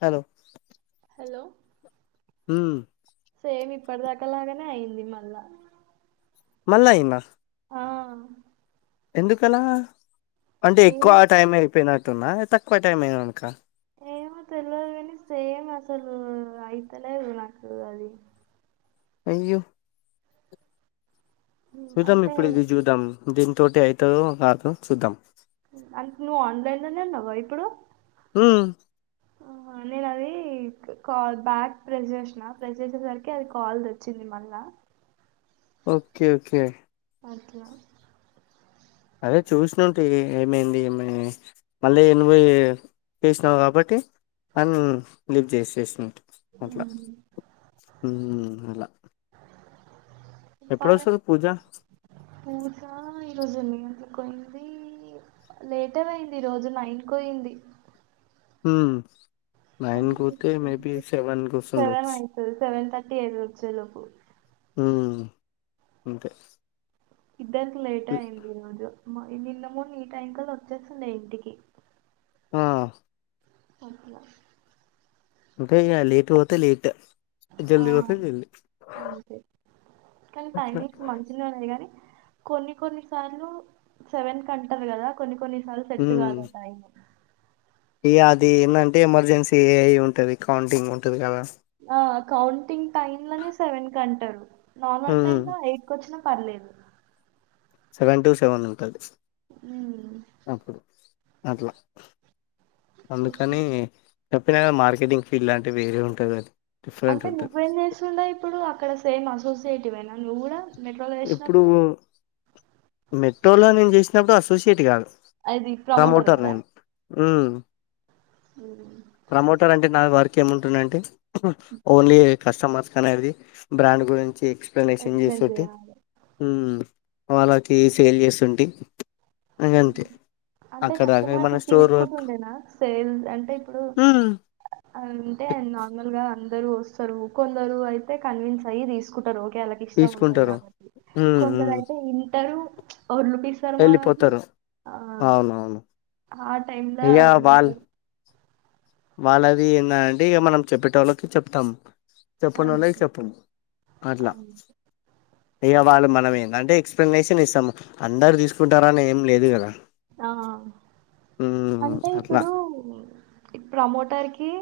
Hello hello హ్మ్ same ఇప్పటిదాకా లాగానే అయింది. మళ్ళా మళ్ళ ఐందా ఆ ఎందుకలా అంటే ఎక్కువ ఏమో ఆ టైం అయిపోయినట్టు తున్నా తక్కువ టైమే అనకా ఏమో తెలివదు కానీ సేమ్ అసలు అయితలేదు నాకు అది అయ్యో ఉమ్, చూద్దాం అంటే ఇప్పుడు ఇది చూద్దాం దీనితోటి అయితదో కాదో చూద్దాం అంటే నువ్వు ఆన్లైన్ లోనే ఉన్నావ ఇప్పుడు మ్మ్ ఆహా నేను అది కాల్ బ్యాక్ ప్రెస్ చేషిన ప్రెస్ చేసేసరికి అది కాల్దొచ్చింది మళ్ళా ఓకే ఓకే అట్లా అదే చూసినంటే ఏమైంది ఏ మళ్ళీ ఎను చపేసినావు కాబట్టి దన్ని లిఫ్ చేసేసిన అట్లా ఉహు అలా ఎప్పుడు చెప్పాలే వస్తది పూజా రోజు నట్కిపోయింది లేటే అయింది ఈ రోజు నైట్కి పోయింది ఉమ్ నైన్ అంటే కోతే ఇప్పుడు మేబి ఎంత సెవెన్ కోస్తుండొచ్చు తేజ్ వచ్చేలోపు ఊ అంతే ఇద్దరికి లేటే అయింది ఈ రోజు మరి నిన్న మొన్న ఈ టైం కళ్ళ వచ్చేస్తుండే ఇంటికి ఆ పరుపుల ఇంక ఇంగ లేట్ పోతే లేట్ ఆ జల్ది పోతే జల్ది అంతే కానీ అట్లా టైమింగ్స్ మంచినే ఉంది కానీ కొన్ని కొన్ని సార్లు సెవెన్ కంటరు కదా కొన్ని కొన్ని సాల సెట్టు ఉమ్ కాదు ఆ టైమ్ ఇగ అది ఏందంటే ఎమర్జెన్సీ ఏ ఐ ఉంటది కౌంటింగ్ ఉంటది కదా ఆ కౌంటింగ్ టైమ్ లోనే సెవెన్ కి అంటారు నార్మల్ ఉమ్ టైమ్ లో ఎయిట్కొచ్చిన పర్లేదు సేవన్ టూ సెవెన్ ఉంటది ఉమ్ అప్పుడు అట్లా అందుకని చెప్పిన కదా మార్కెటింగ్ ఫీల్డ్ లాంటి వేరే ఉంటది అది డిఫరెంట్ అంటే ఉంటది నువ్వేం చేస్తుండే ఇప్పుడు అక్కడ సేమ్ అసోసియేట్ వే న నువ్వు గూడ మెట్రోలో ఇప్పుడు చేసినప్పుడు మెట్రోలో నేను చేసినప్పుడు అసోసియేట్ కాదు అది ప్రమోటర్ కదా నేను ఉమ్. ప్రమోటర్ అంటే నా వర్క్ కేముంటుందంటే ఓన్లీ కస్టమర్స్ కనేది బ్రాండ్ గురించి ఎక్స్ప్లనేషన్ ఎక్స్ప్లెయిన్ చేసోటి చేయాలి ఊ వాళ్ళకి సేల్ చేస్తుంటి ఇంగంతే అంటే అక్కడ దాకా కస్టమర్ ఏమన్నా స్టోర్ తీసుకుంటు వర్క్ ఉండేనా సేల్స్ అంటే ఇప్పుడు హ్మ్ అంటే నార్మల్ గా కొందరు వస్తరు కొందరు అయితే కన్విన్స్ అయ్యి తీసుకుంటరు ఎళ్ళకి ఇష్టం ఉంటది తీసుకుంటారు కాబట్టి హ్మ్ కొందరు హ్మ్ అయితే ఇంటరూ ఓర్ ల్యూటిస్తారు శర్మా నాది వెళ్ళిపోతారు ఆ అవునవును ఆ టైమ్ ల ఇగ వాళ్ ఏమంటారు వాళ్ళది ఏందంటే ఇక మనం చెప్పేటోళ్ళకి చెప్తాం. చెప్పనోళ్ళకి అంతే చెప్పము అట్లా అంతే ఇక వాళ్ళు మనం ఏందంటే ఎక్స్ప్లెనేషన్ ఇస్తాం అందరు తీసుకుంటారని ఏం లేదు గదా ఆ అంటే అట్లా ఇప్పుడు ప్రమోట్ టర్కీ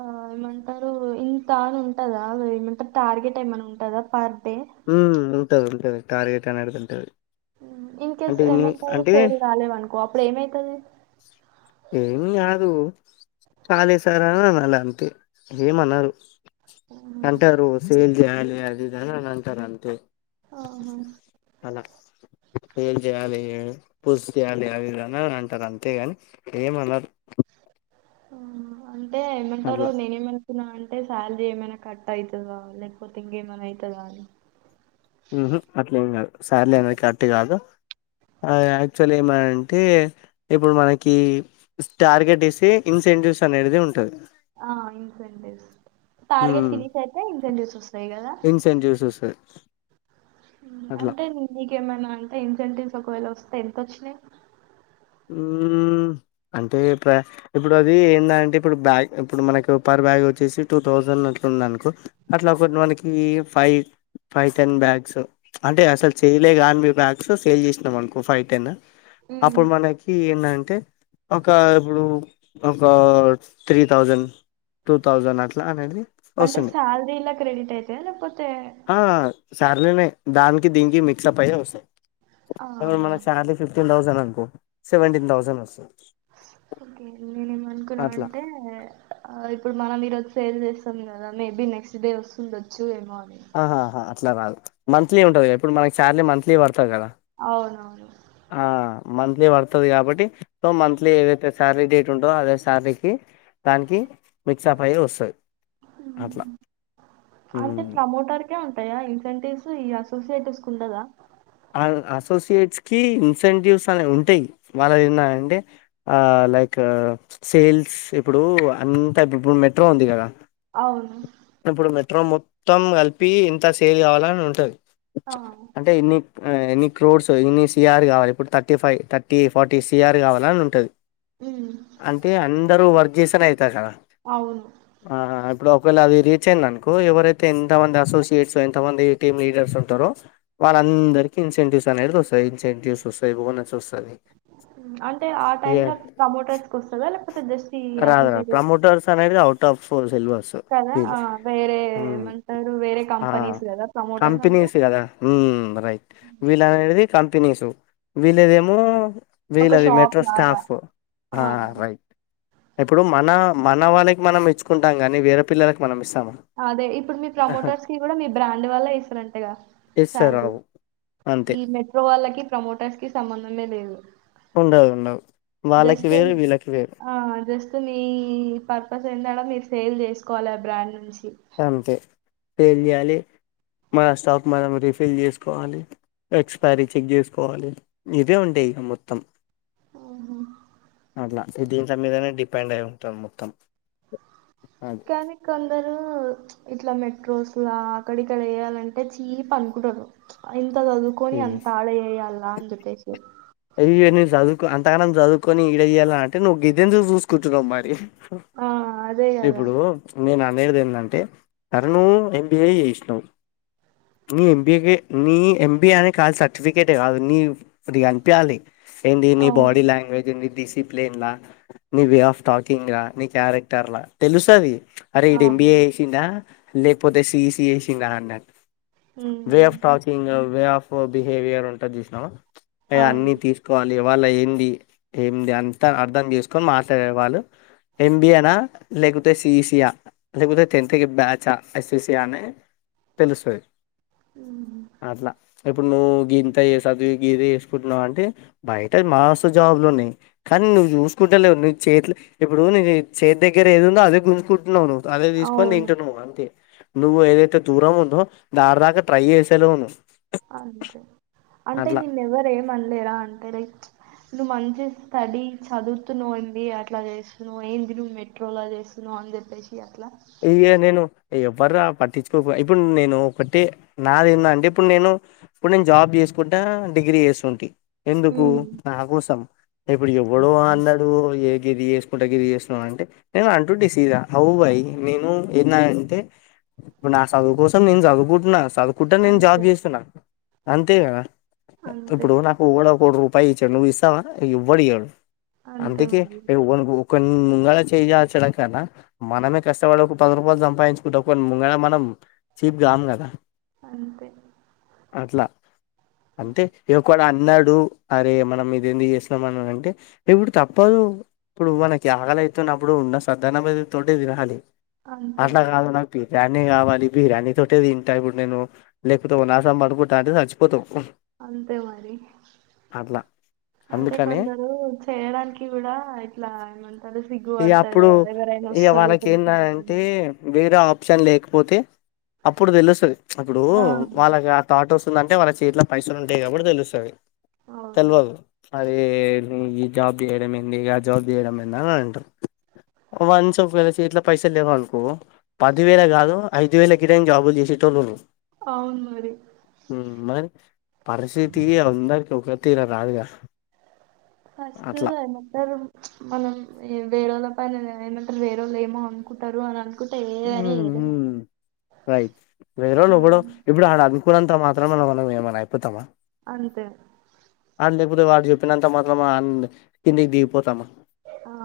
ఆ ఏమంటారు ఇంత అని ఉంటదా ఏమంటారు టార్గెట్ ఏమన్నా ఉంటందా పర్ డే ఊ ఉంటది ఉంటది టార్గెట్ అనేటిది ఉంటది. ఇన్ కేస్ అంటే ఇన్ని ఏమంటారు అంటే సేల్ గాలేదనుకో అప్పుడు ఏమైతది. ఏమి గాదు. కానిస్తరా అనాల అంతే ఏమనరు. అంటారు సేల్ యాంది అది ఇది అంతారు అంతే ఆహ పేర్లు చేయాలి. పుస్ చేయాలి అవి ఇవి అంటారు అంతేగాని ఏమనరు. ఓ అంత్ ఏం అంటారో అట్లా నేనేమనుకున్నా అంటే సల్రీ ఏమైనా కట్ కట్ ఐతదో లేకపోతే ఇంగేమన్నా ఐతదా అని ఊహు అట్లా ఏం కాదు సాలరీ అనేది కట్ కాదు. ఆ యాక్చువల్లి ఏమంటే ఇప్పుడు మనకి టార్గెట్ ఇచ్చి ఇన్సెంటివ్స్ అనేది ఉంటది. ఆ ఇన్ఫెంటివ్స్ టార్గెట్ ఫినిష్ అయితే ఇన్ఫెంటివ్స్ వస్తయ్ ఇన్సెన్జూస్ వస్తది ఊ అంటే నీకేమన్నా అంటే ఇంటెంటివ్స్ ఒకవేళ వస్తే ఎంతోచినై మ్మ్ అంటే ప్ర ఇప్పుడు అది ఏంద అంటే ఇప్పుడు బ్యాగ్ ఇప్పుడు మనకు పర్ బ్యాగ్ వచ్చేసి టూ థౌసండ్ అట్లుంది అనుకో అట్లా ఒకటి మనకి ఫైవ్ ఫైవ్ టెన్ బ్యాగ్స్ అంటే అసలు సేలే కాని మీ బ్యాగ్స్ సేల్ చేసినాం అనుకో ఫైవ్ టెన్ ఉమ్. ఆప్పుడు మన్ ఏంటంటే ఒక ఇప్పుడు ఒక త్రీ థౌజండ్ టూ థౌజండ్ అట్లా అనేది అంటే వస్తుంది శాలరీ ఇలా క్రెడిట్ అయితాయ లేకపోతే సరలేనే దానికి దీనికి మిక్స్ అప్ అయితే వస్త ఇప్పుడు ఆహా! మన సాలరీ ఫిఫ్ టీన్ తౌసండ్ అనుకో సెవెంటీన్ థౌసండ్ వస్తుంది ఓకే నేనే ఏమనుకున్నా అట్లా అంటే ఆ ఇప్పుడు మనం మీరు సేల్ చేస్తాం కదా మేబీ నెక్స్ట్ డే వస్తుండొచ్చు ఏమో అని. ఆహా అట్లా రాదు మంత్లీ ఉంటంది కా ఇప్పుడు మనకి శాలరీ మాంట్లీ పతది కదా అవునవును ఆ మంత్లీ పడుతుంది కాబట్టి సో మంత్లీ ఏదైతే శారరీ డేట్ ఉంటుందో అదే శారీకి దానికి మిక్స్ాప్ అయి వస్తుంది హ్మ్. అట్లా యా ఇన్సెంటివ్స్ ఈ అసోసియేటివ్స్ కు ఉండదా అసోసియేట్స్కిి ఇన్సెంటివ్స్ అనేవి ఉంటాయి వాళ్ళ ఏన్నా అంటే లైక్ సేల్స్ ఇప్పుడు అంతా ఇప్పుడు మెట్రో ఉంది కదా అవును ఇప్పుడు మెట్రో మొత్తం కలిపి ఇంత సేల్ కావాలని ఉంటది ఆ! అంటే ఎన్ని ఎన్ని క్రోడ్స్ ఇన్ని సిఆర్ కావాలి ఇప్పుడు thirty five thirty forty CR కావాలని ఉంటది హ్మ్. అంటే అన్ని వర్జించసతేనే కా అవును. ఆ ఇప్పుడు ఒకవేళ అది రచేయండి అనుకో ఎవరైతే ఎంత మంది అసోసియేట్స్ ఎంత మంది టీమ్ లీడర్స్ ఉంటారో వాళ్ళందరికి ఇన్సెంటివ్స్ అనేది వస్తాయి ఇన్సెంటివ్స్ వస్తాయి బోనెస్ వస్తుంది అంటే ఆ టైమ్ లో ప్రమోటర్స్ క వస్తుందా లేకపోతే జస్ట్ రాదు రాదు అసోసియేటే ప్రమోటర్స్ కదా ఆ! వేరే మ్మ్ ఏమంటారు వేరే ఆ కంపెనీస్ గదా! ప్రమోటర్స్ అంటే కంపెనీస్ కదా మ్మ్ రైట్ వెళ్ళు అనేది కాంప్ ప్పనిసుు వీలేదేమో ఒక వీలది షాప్ మెట్రో లాగా. స్టాఫ ఆ! రైట్ ఇప్పుడు మన మన వాళ్ళకి మనం మెచ్చుకుంటాం కాని వేరే పిల్లలకి మనమిస్త అదే ఇప్పుడు మీ ప్రమోటర్స్ కి కూడా మీ బ్రాండ్ వల్ళ ఇసారంటగా ఇస్తారు శాలరీ రావు అంతే ఈ మెట్రో వాళ్ళకి ప్రమోటర్స్ కి సంబంధమే లేదు ఉండదు ఉండవు వాళ్ళకి దస్తు వేరు వీళ్ళకి వేరు ఆ జస్తు మీ పర్పస్ ఎందడ మీరు సేల్ చేసుకోవాలి ఆ బ్రాండ్ నుంచి అంతే ఇప్పుడు ఎం చేయాలే మన స్టాక్ మనం రీఫిల్ చేసుకోవాలి ఎక్స్పైరీ చెక్ చేసుకోవాలి ఇవే ఉంటాయి ఇగ మొత్తం అట్లా అంటే దీంట్ల మీదనే డిపెండ్ అయి ఉంటాం మొత్తం అది కానీ కొందరు ఇట్లా మెట్రోస్లా అక్కడ ఇక్కడ చేయాలంటే చీపు అనుకుంటరు అంత సదువుకొని అంత ఆడ చేయాల్లా అందుకేసి ఇగ నే చదువుకో అంతగానం చదువుకొని ఈడ ఇయ్యాల అంటే నువ్వు గిదెందుకు చూసుకుంటున్నావు మరి ఆ అదే కదా ఇప్పుడు నేన మేడి దేందంటే అరూనూ ఎల్ ఎంబిఎ చేసినవ్ నీ ఎంబిఏ కె నీ ఎంబిఏ అనే కాదు సర్టిఫికట్ కాదు నీ ఫుడ్ గాని ప్యాలి ఏంది నీ బాడీ అవును లాంగ్వేజ్ ఎంది దిస్ డిప్లెన్ల నీ వే ఆఫ్ టాకింగ్ గా నీ క్యారెక్టర్ లా తెలుసది అరే ఇది ఎంబిఏ అవును చేసిండా లేపోతే సి ఇ సి చేసిండా అన్నట్ way of um talking way of behaviour ఉంటది చూసినావా ఎ అవును అన్ని తీసుకోవా ఇగ వాళ్ళ ఏంది ఏంది అంతా అర్థం చేసుకొని మాట్లాడే వాళ్ళు ఎంబిఏనా లేకుంటే సి ఇ సి యా లేకపోతే టెన్త్ కి బ్యాచ ఎస్సిసి అని తెలుస్తది ఉమ్ అట్లా ఇప్పుడు నువ్వు గీంత యే సదివి గీదే పొద్దున వంటే బయట మస్తు జాబ్ లున్నాయి కానీ నువు చూసుకుంటలేవు నీకు చేతుల ఇప్పుడు నీ చేతి దగ్గర ఏది ఉందో అదే గుంజుకుంటున్నావు నువు అదే తీసుకొని అవును తింటు నువ్ అంతే నువ్వు ఏదైతే దూరం ఉందో దారి రా కా ట్రై చేసలేవు నువు అంతే అంటే నిన్ను ఎవరేమన ఎలా అంటే లైక్ నువ్వు మంచి స్టడీ చదువుతు నువ్వు ఎంబిఎ అట్లా చేస్తున్నావు ఏంది నువ్వు మెట్రోలా చేస్తున్నావు అని చెప్పేసి అట్లా ఇగ నేను ఎవ్వర పట్టించుకోక ఇప్పుడు నేను ఒకటి నాది ఎందంటే ఇప్పుడు నేను ఇప్పుడు నేను జాబ్ చేసుకుంటా డిగ్రీ చేసుకుంటి ఎందుకు ఉమ్, నా కోసం ఇప్పుడు ఎవడు అన్నాడు ఏ గిది చేసుకుంటా గిది చేస్తున్నాం అంటే నేను అంటుంటి సీద అవు వై నేను ఏన్నా అంటే ఇప్పుడు నా సదువు కోసం నేను చదువుకుంటున్నా సదు కుట నేను జాబ్ అంతే చేస్తు నా అంతేగదా ఆ అంతే ఇప్పుడు నాకు ఓవడ్ ఓ రూపాయిచాడ్ నువిస్సవా ఎవ్వడియడు అంతే అంతికే మరి ఎవ్వాని కో కొన్ ముంగాళ చెయ్యిజచడం కన్నా మనమే కష్టపడు ఒక పది రూపాయలు సంపాయించుకుంటా ఒకోన్ ముంగట మనం చీప్ గాము గదా అంతే అట్లా అంతే ఇగ కోడ అన్ ఉన్నాడు అరే మనం ఇదెంకుజేస్సునం అనన్ అంటేే ఇప్పుడు తప్పదు ఇప్పుడు మనకి ఆకలైతున్నప్పుడు ఉన్న సద్ధన్నంమెతుకు తోటే తినాలి అంతే మరి అట్లాగాదు నాకి రన్ని కావాలి, ఇబి రన్నితోటే దింట. ఇప్పుడు నేను లేకపోతే, ఉనాసం బడుకుంటా అంటే, సచిపోతాం అంతే మరి. అట్లా అంతే అందుకని కొందరు చేయడానికి గూడా ఇట్లా ఏమంటారు సిగ్గు పడతరుా ఎవరైనా వస్సరు తెల్ నంటి ఏరే ఆప్షన్ లేకపోతే అప్పుడు తేలుస్తది అప్పుడు ఆ వాళ్ళగా తాటోస్ స్తుందంటే వాళ్ళ చేత్ల పైసలుంటాయి. అబ్బుడు తెలుస్సది అవును తెల్వాదు అది ఈ జాబ్ జేయడం ఏంది గా జాబ్ జేయడంమెందా అంటరు వన్స్ ఫె చెట్లో పైసలేవ్ అనుకో పదివేల గాదు ఐదు వేలకి టైం జాబులు జెసెటోలుండ్రు అవును మరి మరే పరిస్థితి అందరికి ఒకతిర్ రాదుగా ఫస్ట్ అట్లా [unintelligible] మనం ఏం వేరోళ్ళ పని [unintelligible] వేరొళ్ళు ఏమో అనుకుంటారు అన్ అన్ ఊ మ్ రైట్ వేరోల్ మనం ఓబ్బుడో ఇబుడో ఆడ ఆకునంత మాత్ త్ర మనం వాళ్ళక్ ఏమన్నా అయిపోతామా అంతే ఆడు లేకపోతే వాడు చెప్పినంత మాత్రం అంద్ కిందికి దిగిపోతామా ఆ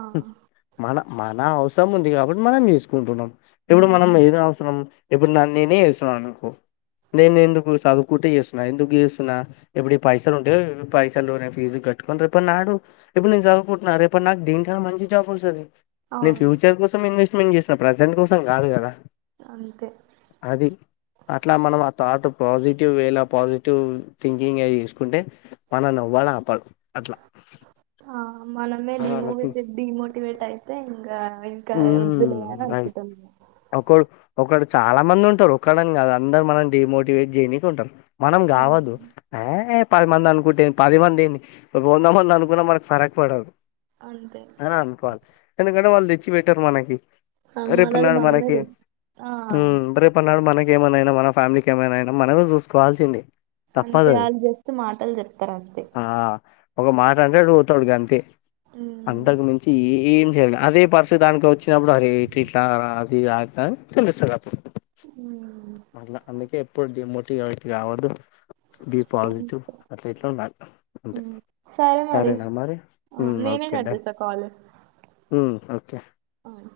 మన మనా అవ్ సమ్ముంది గాబట్ మనం జేసుకుంటున్నాం ఇప్పుడు ఉమ్ మనం ఏది అవసరం ఇప్పుడు నాన్నిని స అనుకో నేన్నెందుకు సదువుకుంటె ఎస్సున్నా ఎందుకు ఎస్సున్నా ఎబ్బుడి పైసలున్ టె పైసలు లోనే ఫీజు కట్టుకొని. రేపు, నాడు ఇబ్బుడు నేను జాధువ్కుంటున్న రేపుడ్ నాకు దిన్క మంచి జాబోస్సది నేన్ అవును ఫ్యూచర్ కోసం ఇన్ నువ్వు ఏం చేసిన ప్రజెంట్ కోసం కాదు కదా అంతే అది అట్లా మనం ఆ థాట్. పాజిటివ్ వేలా పాజిటివ్ థింకింగ్ చేసుకుంటే. మనల్ని ఎవడు ఆపరు అట్లా ఆ మనమే అలా డిమోవ్ ఆలోచించు డిమోటివేట్ అయితే. కా ఇంకా వద్దులే అని అనుకుంటాం ఒకలు చాలా మంది ఉంటారు ఒక్కలని కాదు అందరు మనం డిమోటివేట్ జేయనికి ఉంటరు. మనం ఆ గావద్దు ఆ పది మంది అనుకుంటే ఏందీ పది మంది ఏందీ వంద మంది అనుకున్నా మనకు ఫరక్ పడదు. అంతే అ అనుకోవాల్ ఎందుకం రేవళ్ది చ్ బెటర్ మనకి ఆ, మనది రెపన్నాడు మనమే మనకి తెల్ ఆ ఉమ్ రెపన్నాడు మనకి ఏమైనా అయిన మన ఫ్యామిలికి ఏమైయినా మనమే చూసుకోవాల్సింది అంతే వాళ్ళు జస్ట్ మాటలు చెప్తారు అంతే ఆ ఒక మాట అంటాడు పోతాడు గంతే ఉమ్ అంతకు మించి ఏ ఏం జెర అదే పస్ అంటే దానికి వచ్చినప్పుడు అవి ఇట్ల ఇట్లా అది ఆత తెలుస్తది అప్పుడు ఉ మళ్ళ అందుకే ఎప్పుడు డిమోటివేట్ కావద్దు బి పాజిటివ్ అట్లెట్లో ఉంటాయి ఉమ్. సరే సరేనా మరి ఆ, ఉ నేనే ఓకే కట్ డన్ చేస్తా కాల్ ఉ ఓకే అవును